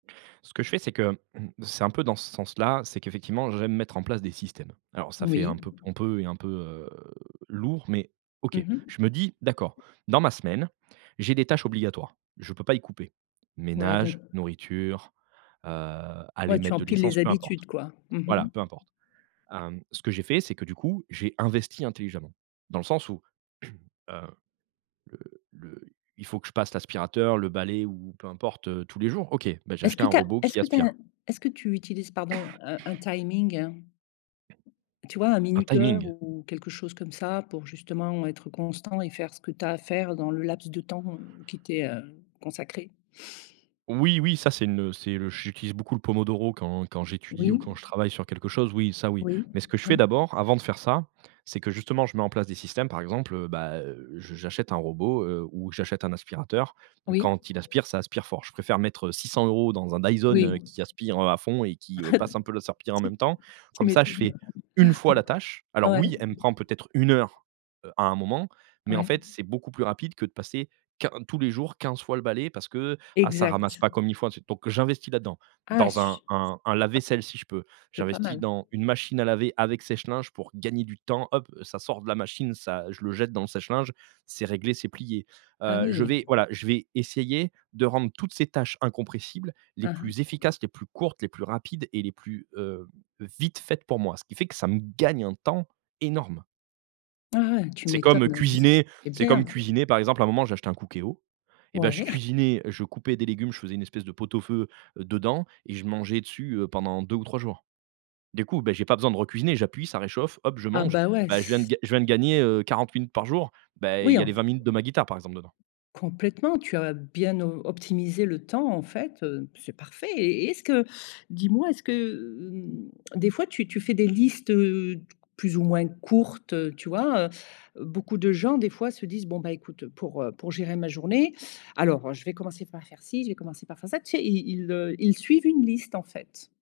Ce que je fais, c'est que mmh. C'est un peu dans ce sens-là, c'est qu'effectivement j'aime mettre en place des systèmes. Alors ça fait un Oui. peu pompeux et un peu heu, lourd, mais OK. Mmh mh. Je me dis: «D'accord, dans ma semaine, j'ai des tâches obligatoires. Je peux pas y couper. Ouais Ménage, donc nourriture, heu, aller Ouais tu mettre de empiles les l'essence,» peu habitudes importe. quoi? Mmh Voilà mh. peu importe. Hem, ce que j'ai fait, c'est que du coup, j'ai investi intelligemment. Dans le sens où, heu, le le il faut que je passe l'aspirateur, le balai ou peu importe, tous les jours OK? Bah j'ai Est-ce acheté que un tu as robot est-ce qui que tu as un aspire. est-ce que tu utilises, pardon, heu, un timing? Tu vois un Un minuteur timing? ou quelque chose comme ça, pour justement, être constant et faire ce que tu as à faire dans le laps de temps, heu, qui t'est, heu, consacré? Oui, oui. Ca c'est une, heu, c'est le j'utilise beaucoup le pomodoro quand quand j'étudie ou Oui. quand je travaille sur quelque chose. Oui, ça oui. Oui. Mais ce que je Oui. fais d'abord, avant de faire ça, c'est que justement, je mets en place des systèmes, par exemple, bah, heu, j'a j'achète un robot, heu, ou j'achète un aspirateur. Oui. Quand il aspire, ça aspire fort. Je préfère mettre, heu, 600 € dans un Dyson, Oui. heu, qui aspire à fond et qui, heu, passe un peu la serpillière en Tu même temps, tu comme ça je m'étonnes. fais 1 fois la tâche. Alors Ouais. oui, elle me prend peut-être 1 heure, heu, à un moment mais en Ouais. fait, c'est beaucoup plus rapide que de passer quin tous les jours 15 fois le balai parce que ah ça ramasse Exact. pas comme il faut. Donc j'investis là-dedans, Ah dans un su ah. un un lave-vaisselle si je peux. C'est pas J'investis mal. dans une machine à laver avec sèche-linge pour gagner du temps, hop, ça sort de la machine, ça je le jette dans le sèche-linge, c'est réglé, c'est plié. Ah Heu, je oui. vais voilà, je vais essayer de rendre toutes ces tâches incompressibles les Hein, plus hein. efficaces, les plus courtes, les plus rapides et les plus, heu, vite faites pour moi. Ce qui fait que ça me gagne un temps énorme. Ah ouais tu C'est comme, heu, m'étonnes, c cuisiner. c'est C'est bien. comme cuisiner, par exemple à un moment j'ai acheté un Cookéo et bah je Ouais. cuisinais, je coupais des légumes, je faisais une espèce de pot-au-feu, heu, dedans et je mangeais dessus, heu, pendant 2 ou 3 jours. Du coup, bah j'ai pas besoin de re-cuisiner, j'appuie, ça réchauffe, hop, je Ah mange. bah ouais Bah je viens s g je viens de gagner, heu, 40 minutes par jour. Bah il Oui y a les enf 20 minutes de ma guitare par exemple dedans. Complètement, tu as bien op optimisé le temps en fait, heu, c'est parfait et est-ce que dis-moi, est-ce que, hem, des fois tu tu fais des listes, heu, plus ou moins courtes, heu, tu vois, heu, beaucoup de gens des fois se disent: «Bon bah écoute, pour, heu, pour gérer ma journée, alors, heu, je vais commencer par faire-ci, je vais commencer par faire-ça», tu sais, ils ils, heu, ils suivent une liste en fait.